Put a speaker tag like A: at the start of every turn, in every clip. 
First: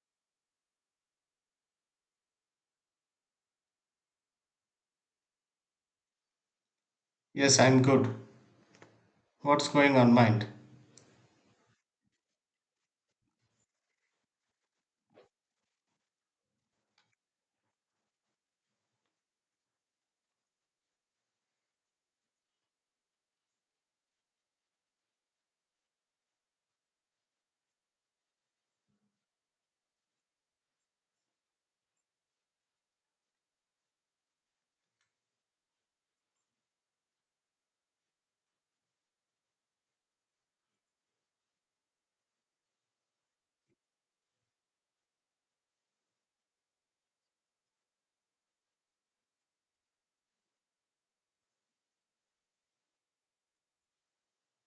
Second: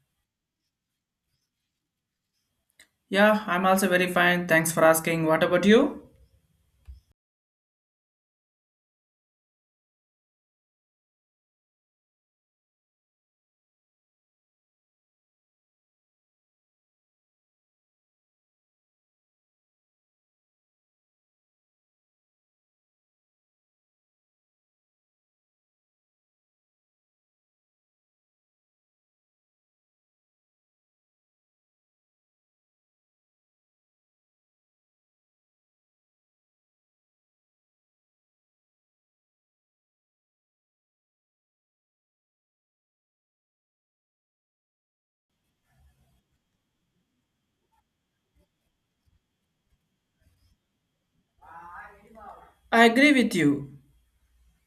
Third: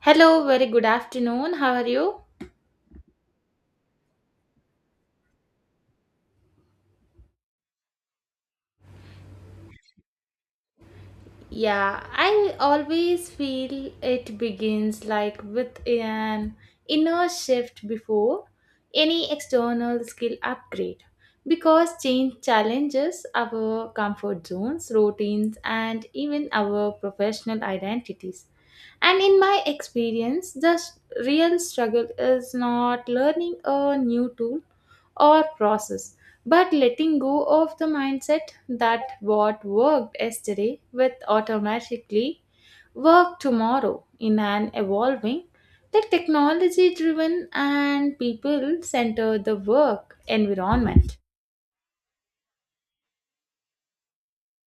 A: Hello, very good afternoon. How are you?
B: Yeah, I'm also very fine. Thanks for asking. What about you?
C: Yes, I'm good. What's going on mind?
A: Yeah, I always feel it begins like with an inner shift before any external skill upgrade because change challenges our comfort zones, routines, and even our professional identities. And in my experience, real struggle is not learning a new tool or process, but letting go of the mindset that what worked yesterday will automatically work tomorrow in an evolving, technology driven, and people centered the work environment.
B: I agree with you.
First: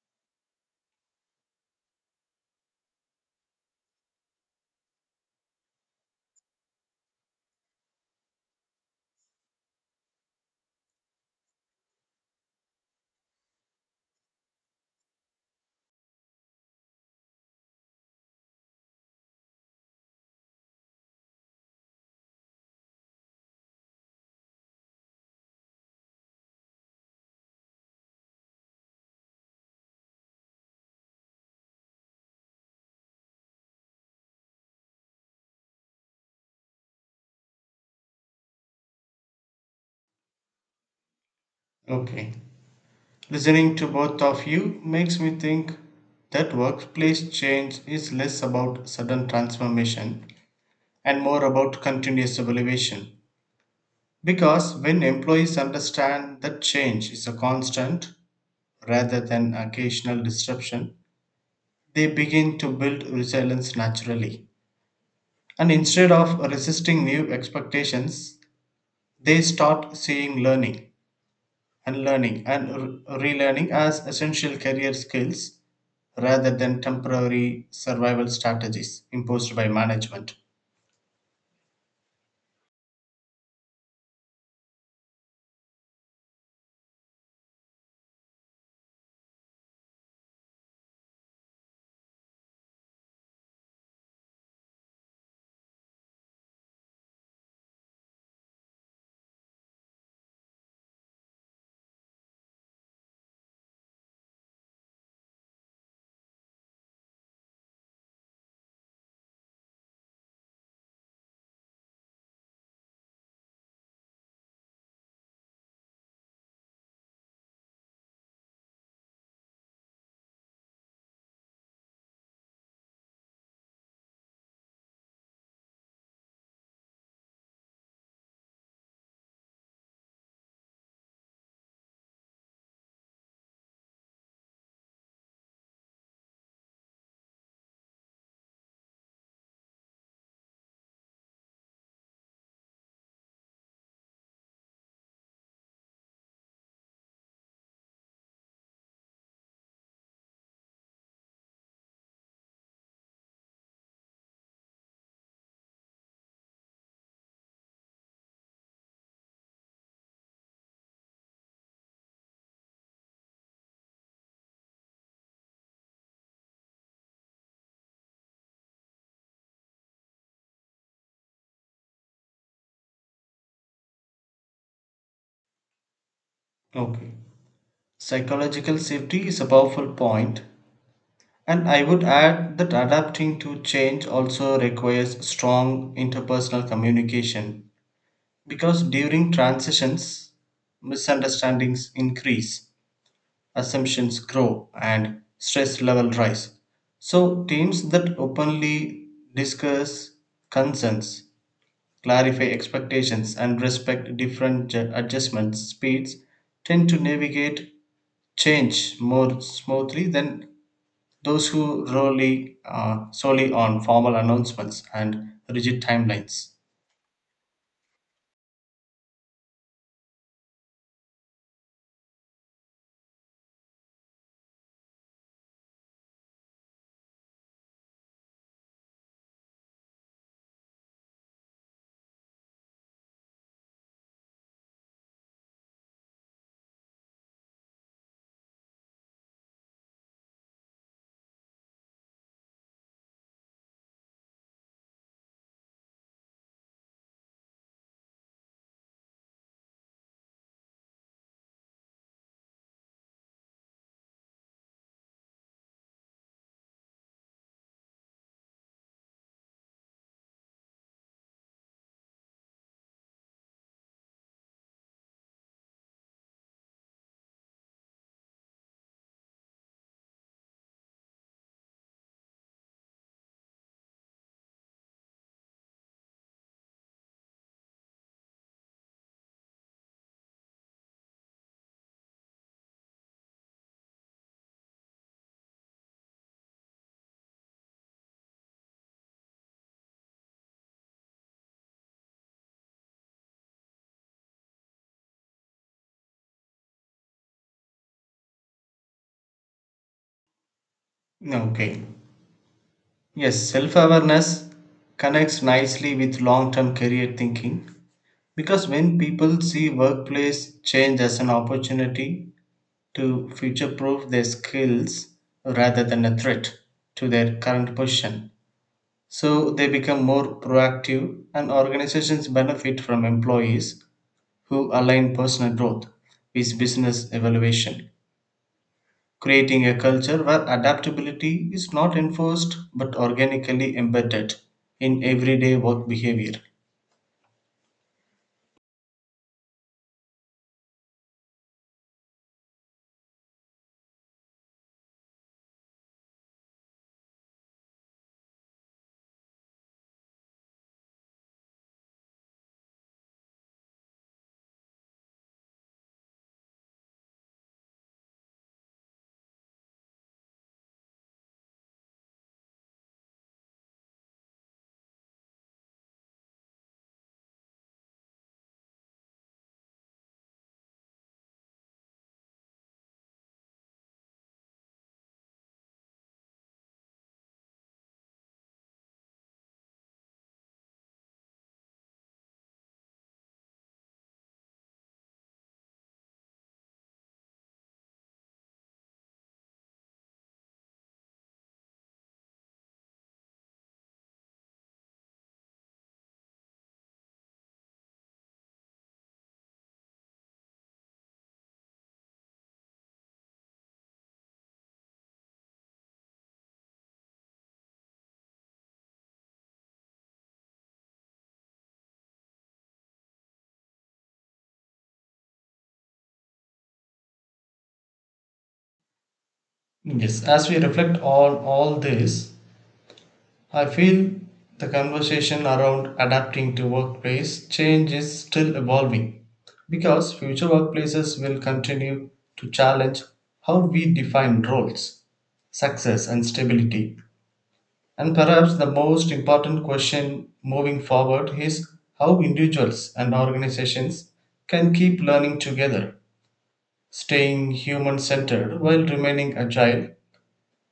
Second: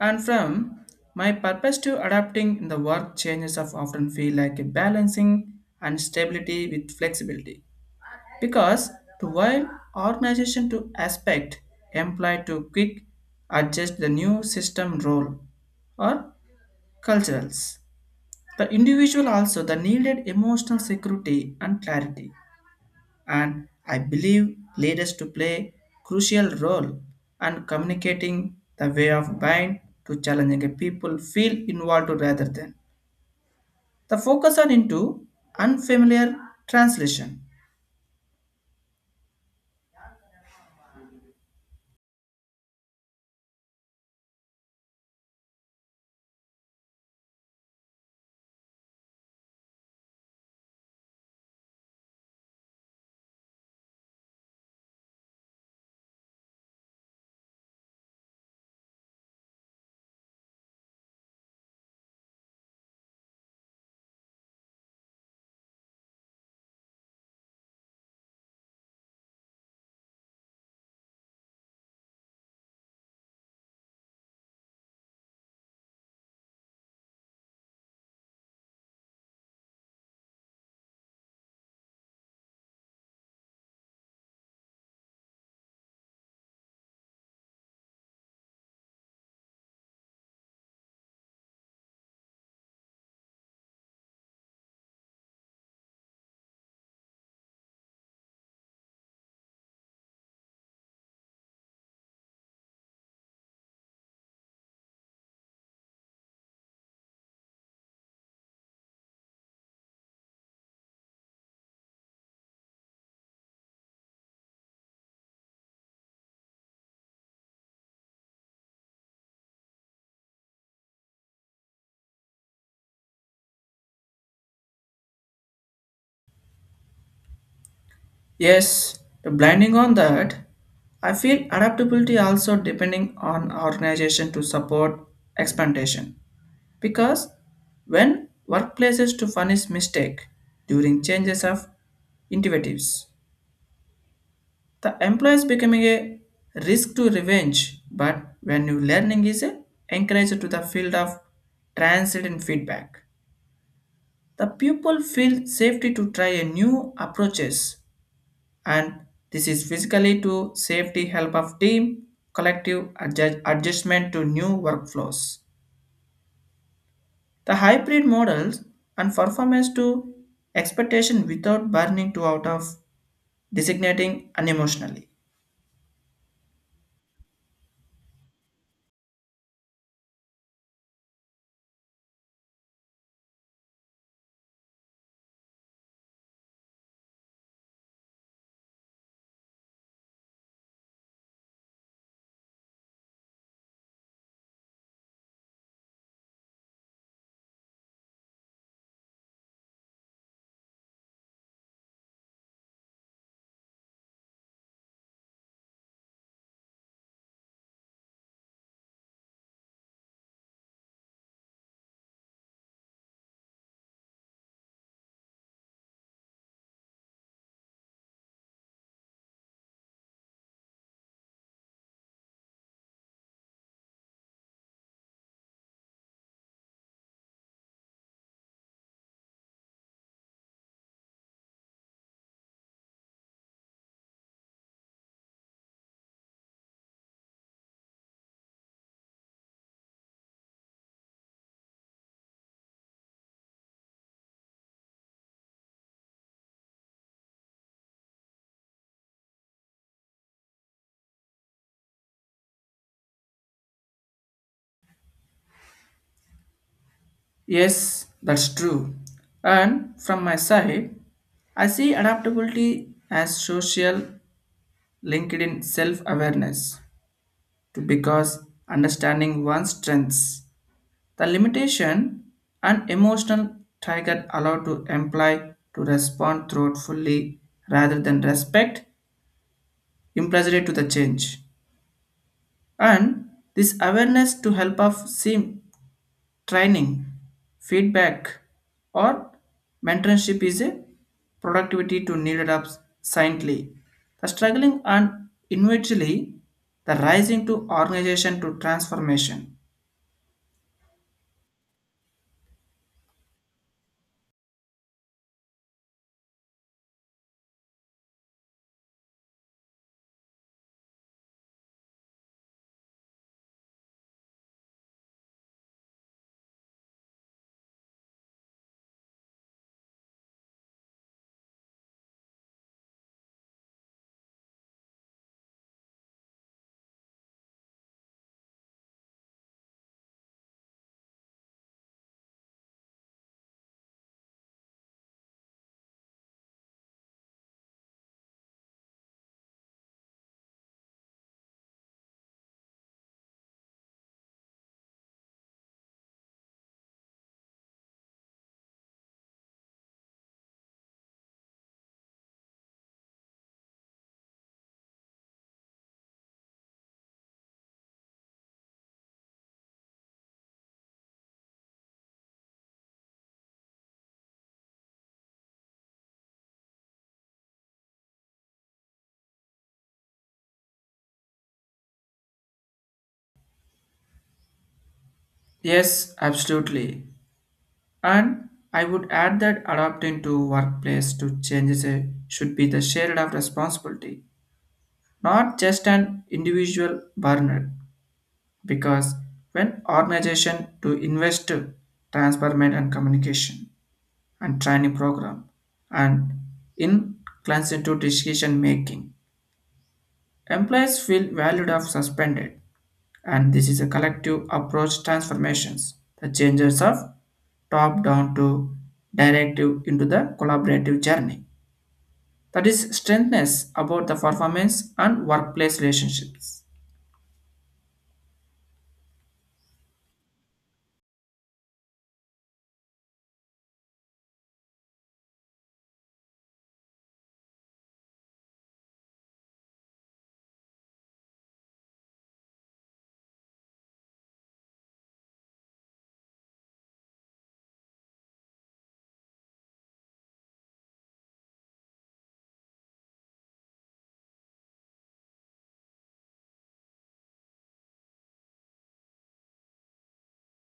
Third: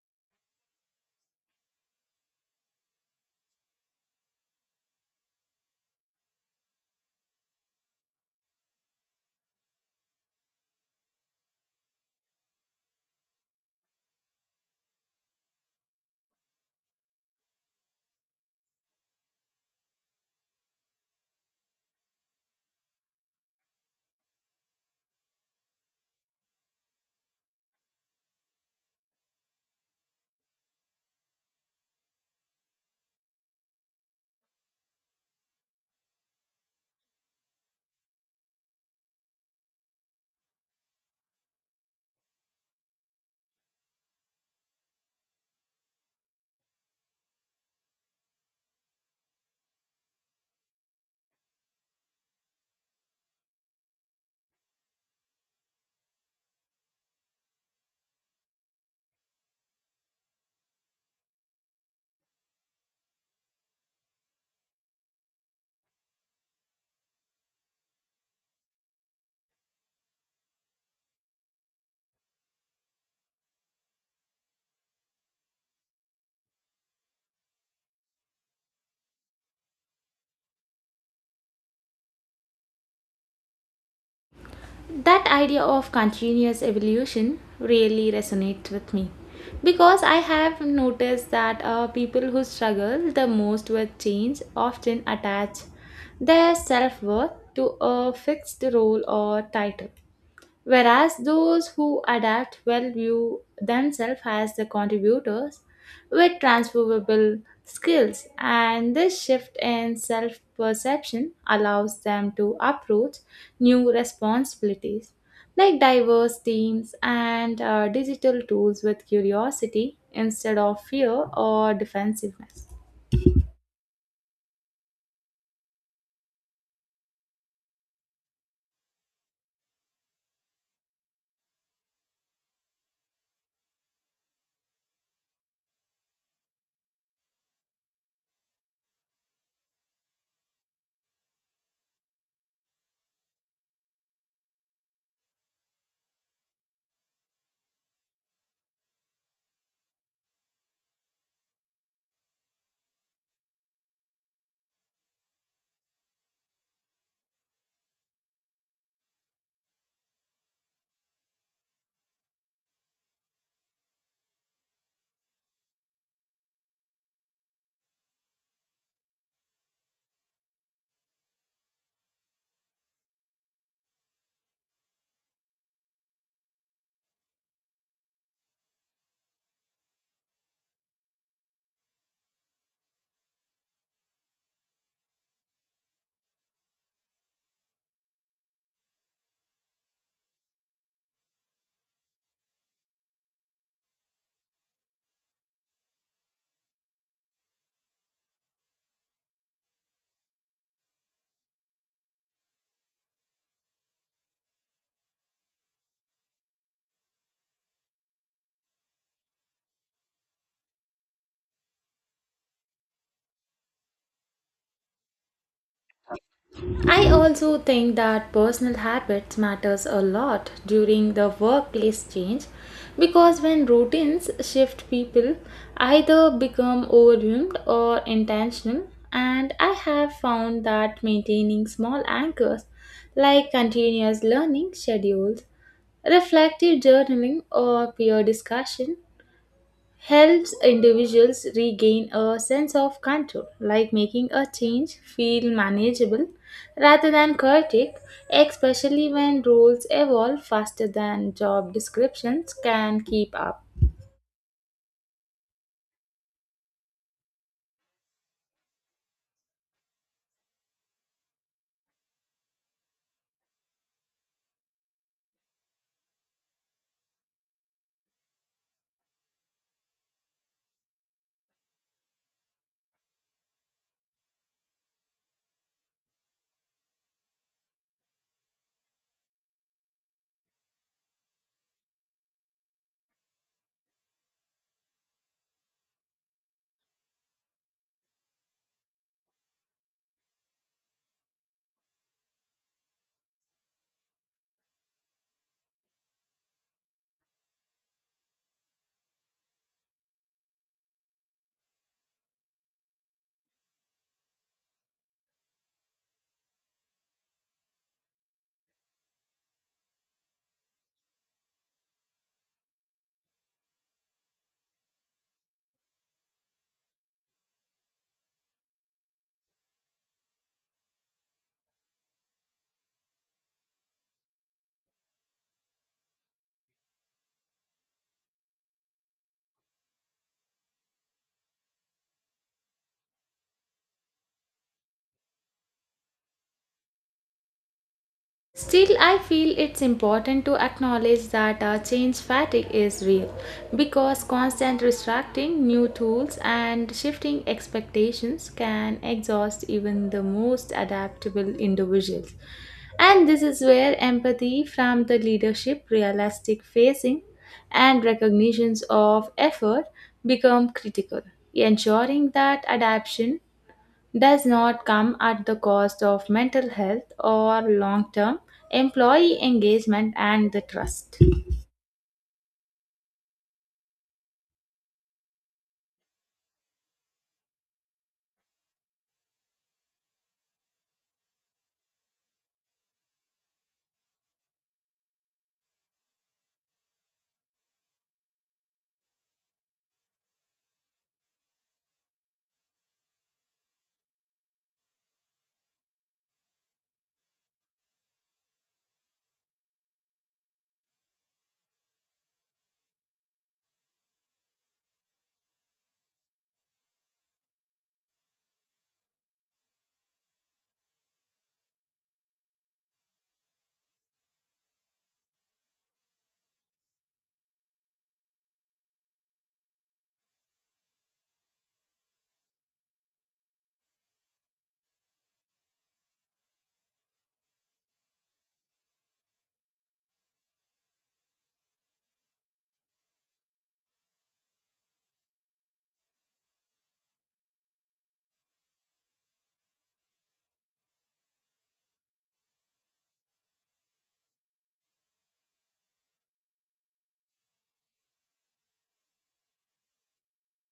B: And from my purpose to adapting in the work changes of often feel like a balancing and stability with flexibility. Because to while organization to aspect employ to quick adjust the new system role or culturals. The individual also the needed emotional security and clarity, and I believe leaders to play crucial role and communicating the way of buying to challenging people feel involved rather than the focus on into unfamiliar translation.
C: Okay. Listening to both of you makes me think that workplace change is less about sudden transformation and more about continuous evaluation. Because when employees understand that change is a constant rather than occasional disruption, they begin to build resilience naturally. And instead of resisting new expectations, they start seeing and learning and relearning as essential career skills rather than temporary survival strategies imposed by management.
A: That idea of continuous evolution really resonates with me because I have noticed that people who struggle the most with change often attach their self worth to a fixed role or title, whereas those who adapt well view themselves as the contributors with transferable skills, and this shift in self perception allows them to approach new responsibilities like diverse teams and digital tools with curiosity instead of fear or defensiveness.
B: Yes, the blinding on that, I feel adaptability also depending on organization to support expectation because when workplaces to punish mistake during changes of initiatives. The employer is becoming a risk to revenge, but when new learning is encouraged to the field of transient feedback, the pupil feel safety to try a new approaches, and this is physically to safety help of team collective adjustment to new workflows. The hybrid models and performance to expectation without burning to out of designating unemotionally.
C: Okay. Psychological safety is a powerful point, and I would add that adapting to change also requires strong interpersonal communication because during transitions, misunderstandings increase assumptions grow and stress level rise. So teams that openly discuss concerns, clarify expectations and respect different adjustment speeds tend to navigate change more smoothly than those who rely solely on formal announcements and rigid timelines.
A: I also think that personal habits matters a lot during the workplace change because when routines shift people either become overwhelmed or intentional, and I have found that maintaining small anchors like continuous learning schedules, reflective journaling, or peer discussion helps individuals regain a sense of control, like making a change feel manageable rather than chaotic, especially when roles evolve faster than job descriptions can keep up.
B: Yes, that's true. And from my side, I see adaptability as social linked in self-awareness to because understanding one's strengths, the limitation and emotional trigger allow to employ to respond thoughtfully rather than respect implicitly to the change. And this awareness to help us see training, feedback, or mentorship is a productivity to needed up silently. The struggling and individually, the rising to organization to transformation.
C: Okay. Yes, self awareness connects nicely with long term career thinking. Because when people see workplace change as an opportunity to future proof their skills rather than a threat to their current position, so they become more proactive and organizations benefit from employees who align personal growth with business evaluation, creating a culture where adaptability is not enforced but organically embedded in everyday work behavior.
A: Still, I feel it's important to acknowledge that our change fatigue is real because constant distracting new tools and shifting expectations can exhaust even the most adaptable individuals. And this is where empathy from the leadership, realistic facing, and recognitions of effort become critical, ensuring that adaptation does not come at the cost of mental health or long term employee engagement and the trust.
B: Yes, absolutely. And I would add that adapting to workplace to changes should be the shared of responsibility, not just an individual burner. Because when organization to invest transparent and communication, and training program, and inclined decision making. Employees feel valued of suspended, and this is a collective approach transformations. The changes of top down to directive into the collaborative journey. That is strengthness about the performance and workplace relationships.
C: Yes, as we reflect on all this, I feel the conversation around adapting to workplace change is still evolving because future workplaces will continue to challenge how we define roles, success, and stability. And perhaps the most important question moving forward is how individuals and organizations can keep learning together, staying human centered while remaining agile.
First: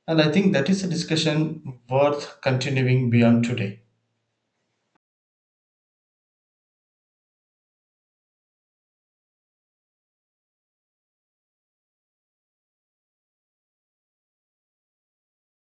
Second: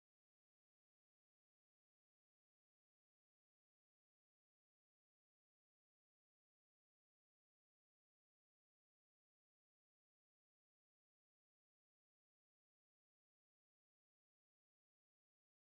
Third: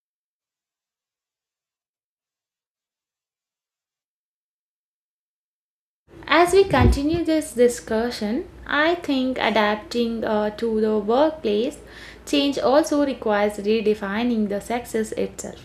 C: And I think that is a discussion worth continuing beyond today.
A: As we continue this discussion, I think adapting to the workplace change also requires redefining the success itself.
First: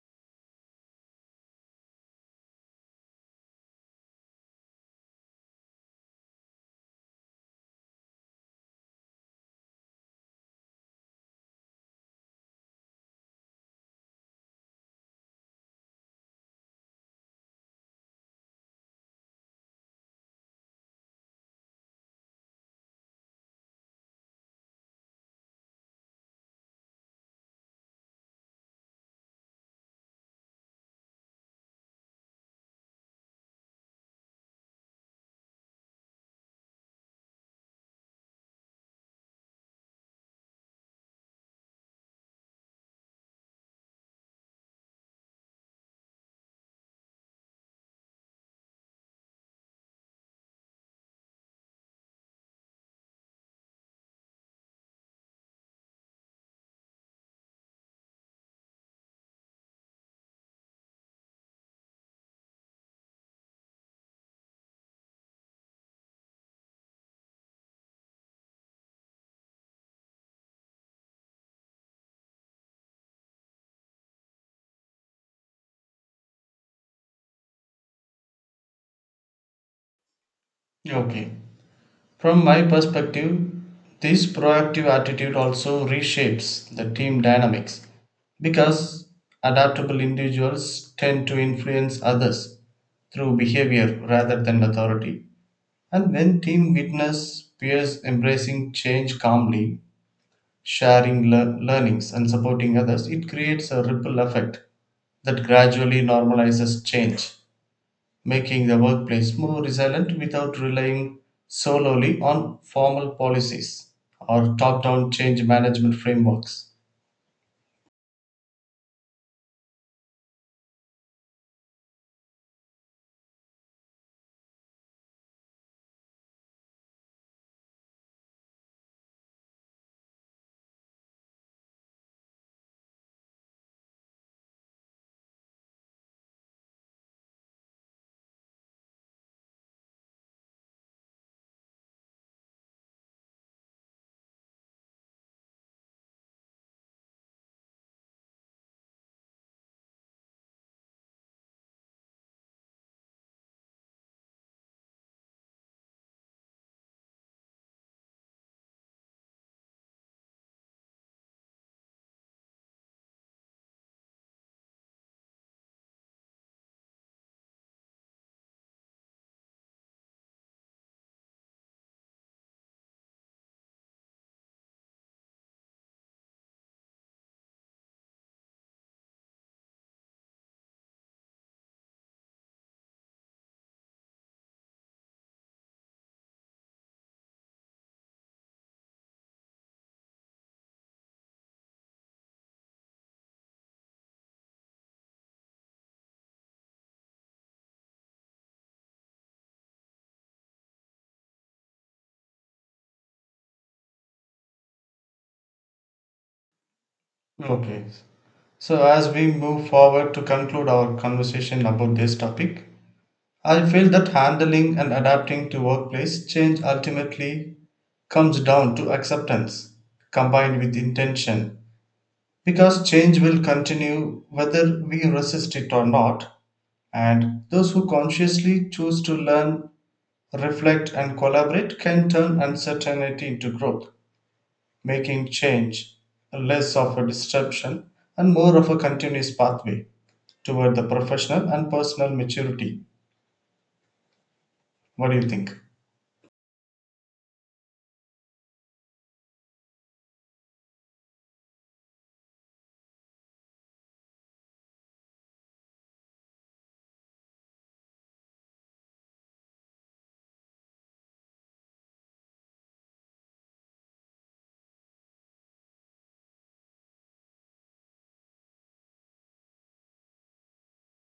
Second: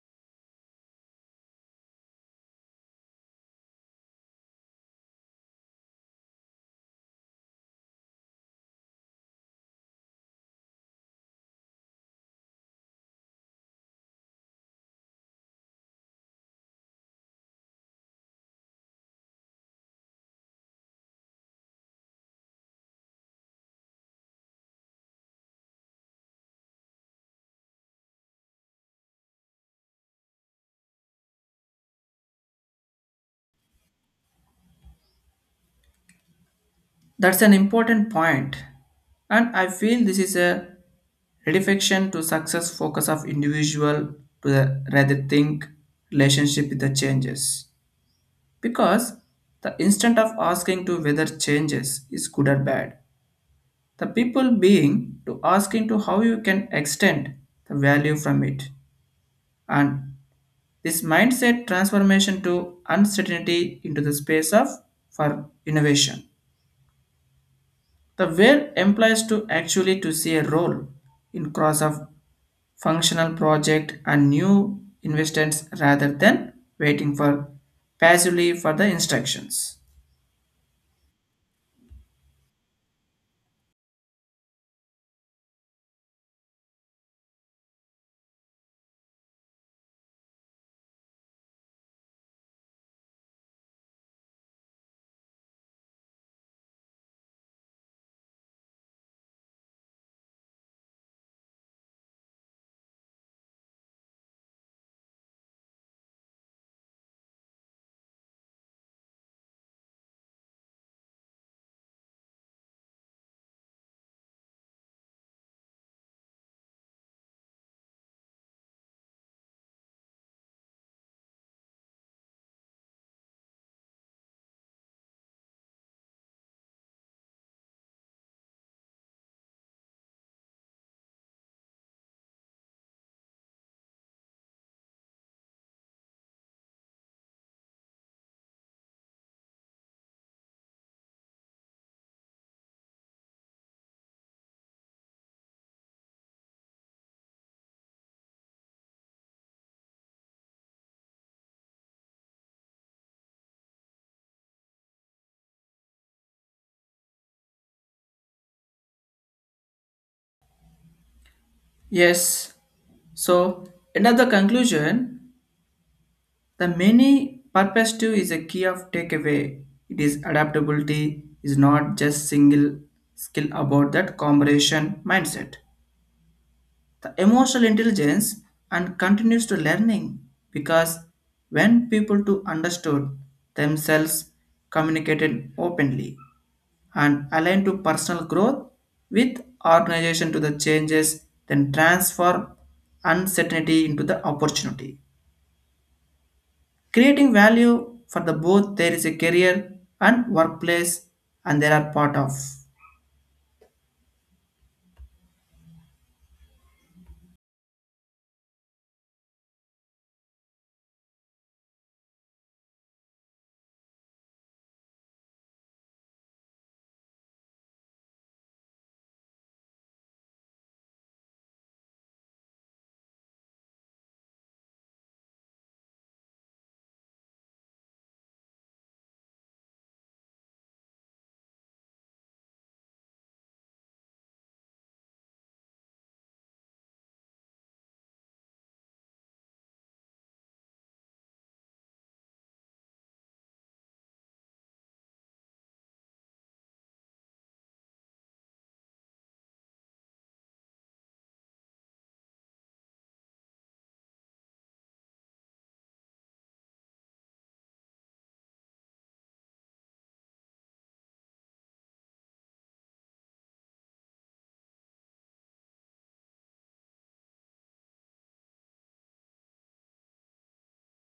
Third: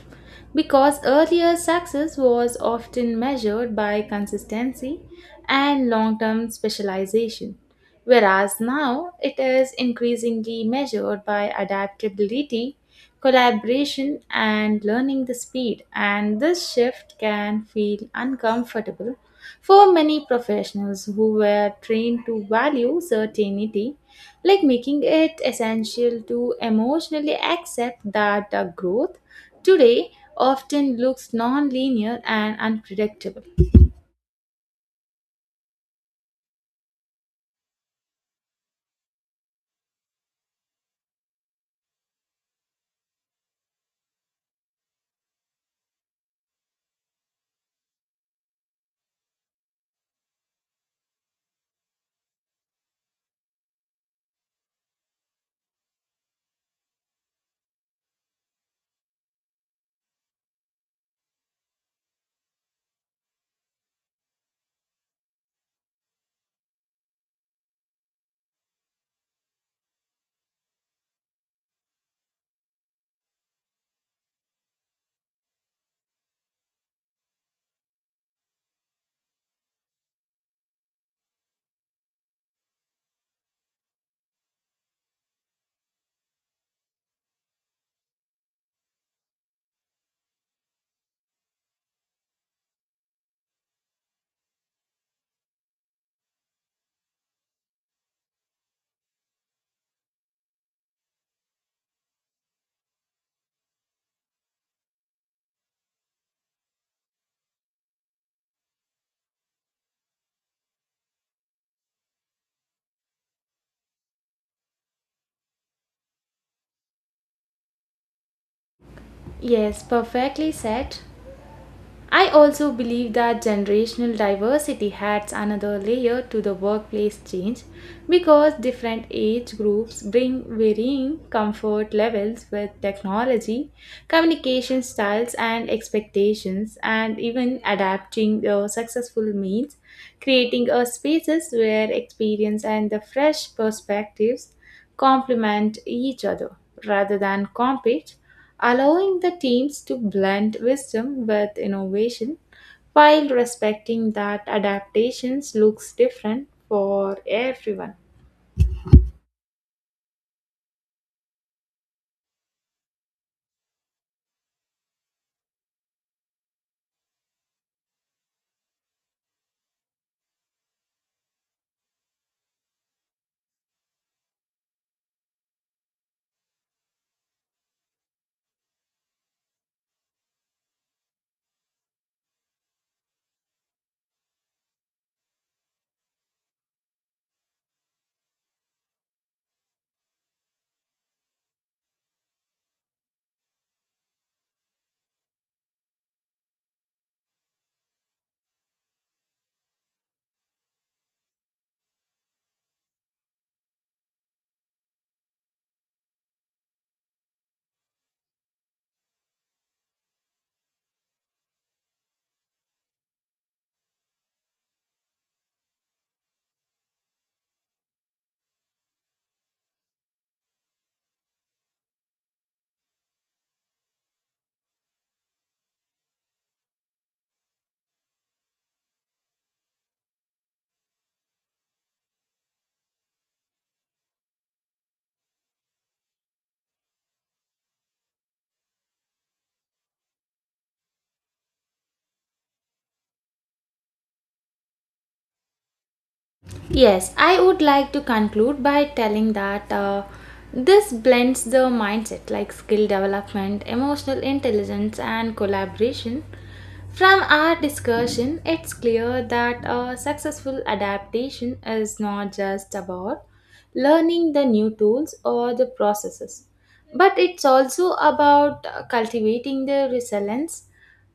A: Because earlier success was often measured by consistency and long term specialization, whereas now it is increasingly measured by adaptability, collaboration, and learning the speed. And this shift can feel uncomfortable for many professionals who were trained to value certainty, like making it essential to emotionally accept that the growth today often looks non linear and unpredictable.
B: That's an important point, and I feel this is a redirection to success focus of individual to the rather think relationship with the changes. Because the instant of asking to whether changes is good or bad, the people being to asking to how you can extend the value from it. And this mindset transformation to uncertainty into the space of for innovation. The where implies to actually to see a role in cross of functional project and new investments rather than waiting for passively for the instructions.
C: Okay. From my perspective, this proactive attitude also reshapes the team dynamics because adaptable individuals tend to influence others through behavior rather than authority. And when team witness peers embracing change calmly, sharing learnings and supporting others, it creates a ripple effect that gradually normalizes change making the workplace more resilient without relying solely on formal policies or top down change management frameworks.
A: Yes, perfectly said. I also believe that generational diversity adds another layer to the workplace change because different age groups bring varying comfort levels with technology, communication styles, and expectations, and even adapting the successful means, creating a spaces where experience and the fresh perspectives complement each other rather than compete, allowing the teams to blend wisdom with innovation while respecting that adaptations looks different for everyone.
B: Yes, so another conclusion, the many perspective is a key of takeaway. It is adaptability is not just single skill about that combination mindset. The emotional intelligence and continues to learning because when people to understood themselves communicated openly and align to personal growth with organization to the changes, then transform uncertainty into the opportunity. Creating value for the both there is a career and workplace and there are part of.
C: Okay. So, as we move forward to conclude our conversation about this topic, I feel that handling and adapting to workplace change ultimately comes down to acceptance combined with intention because change will continue whether we resist it or not. And those who consciously choose to learn reflect, and collaborate can turn uncertainty into growth, making change less of a disruption and more of a continuous pathway toward the professional and personal maturity. What do you think?
A: Yes, I would like to conclude by telling that this blends the mindset like skill development, emotional intelligence, and collaboration. From our discussion, it's clear that a successful adaptation is not just about learning the new tools or the processes, but it's also about cultivating the resilience,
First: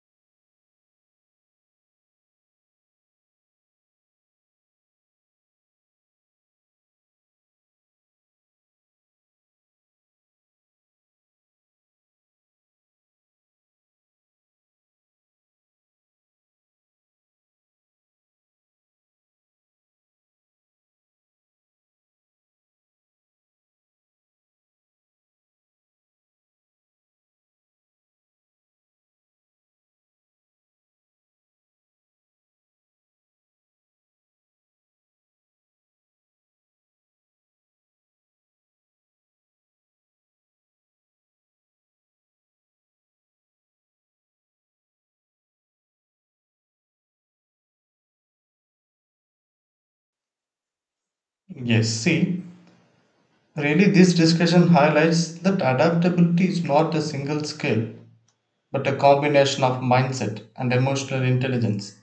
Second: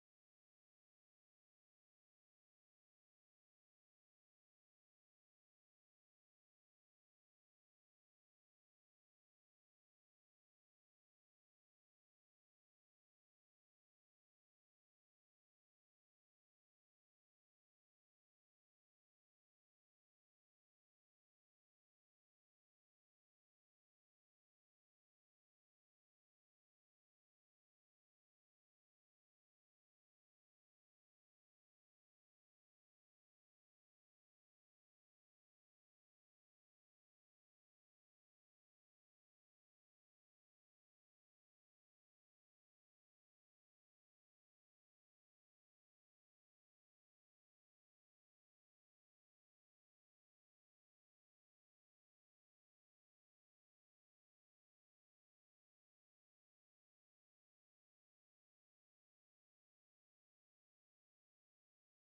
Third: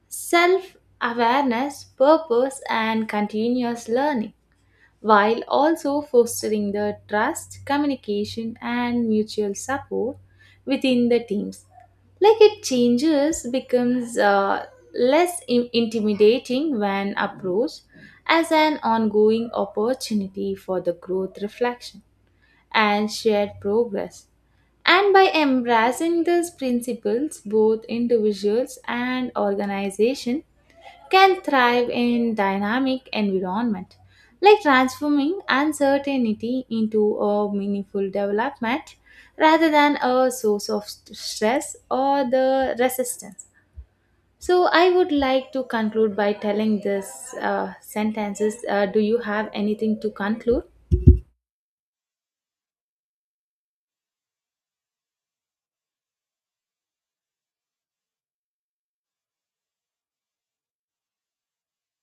A: self awareness, purpose, and continuous learning while also fostering the trust, communication, and mutual support within the teams. Like it changes becomes intimidating when approached as an ongoing opportunity for the growth reflection and shared progress. And by embracing these principles, both individuals and organizations can thrive in dynamic environment, like transforming uncertainty into a meaningful development rather than a source of stress or the resistance. So I would like to conclude by telling this sentences. Do you have anything to conclude?
C: Yes, see, really, this discussion highlights that adaptability is not a single skill, but a combination of mindset and emotional intelligence,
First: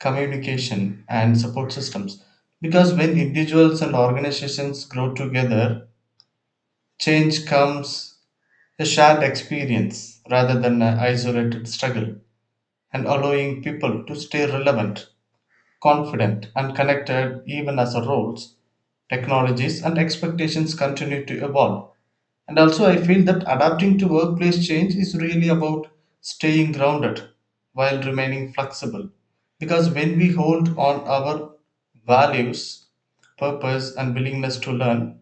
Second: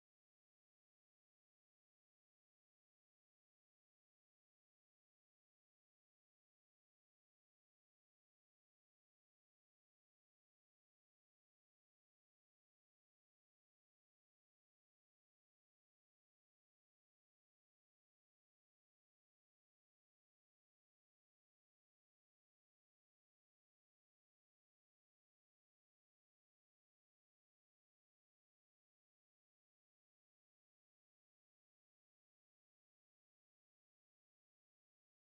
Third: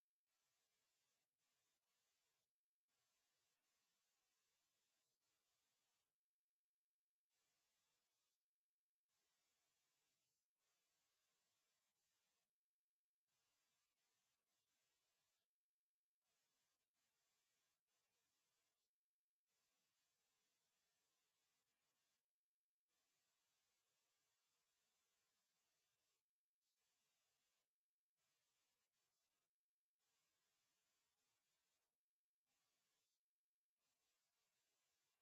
C: communication, and support systems. Because when individuals and organizations grow together, change comes a shared experience rather than an isolated struggle, and allowing people to stay relevant, confident, and connected even as our roles, technologies, and expectations continue to evolve. And also, I feel that adapting to workplace change is really about staying grounded while remaining flexible. Because when we hold on our values, purpose, and willingness to learn,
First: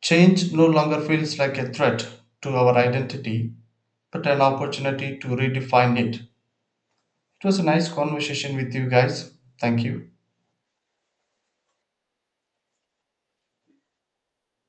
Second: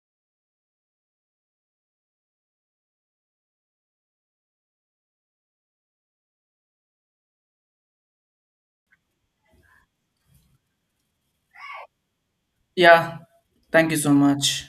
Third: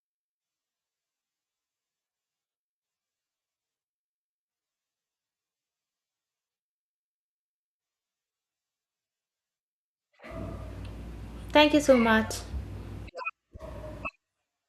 C: change no longer feels like a threat to our identity but an opportunity to redefine it. It was a nice conversation with you guys. Thank you.
A: Thank you so much.
B: Yeah, thank you so much.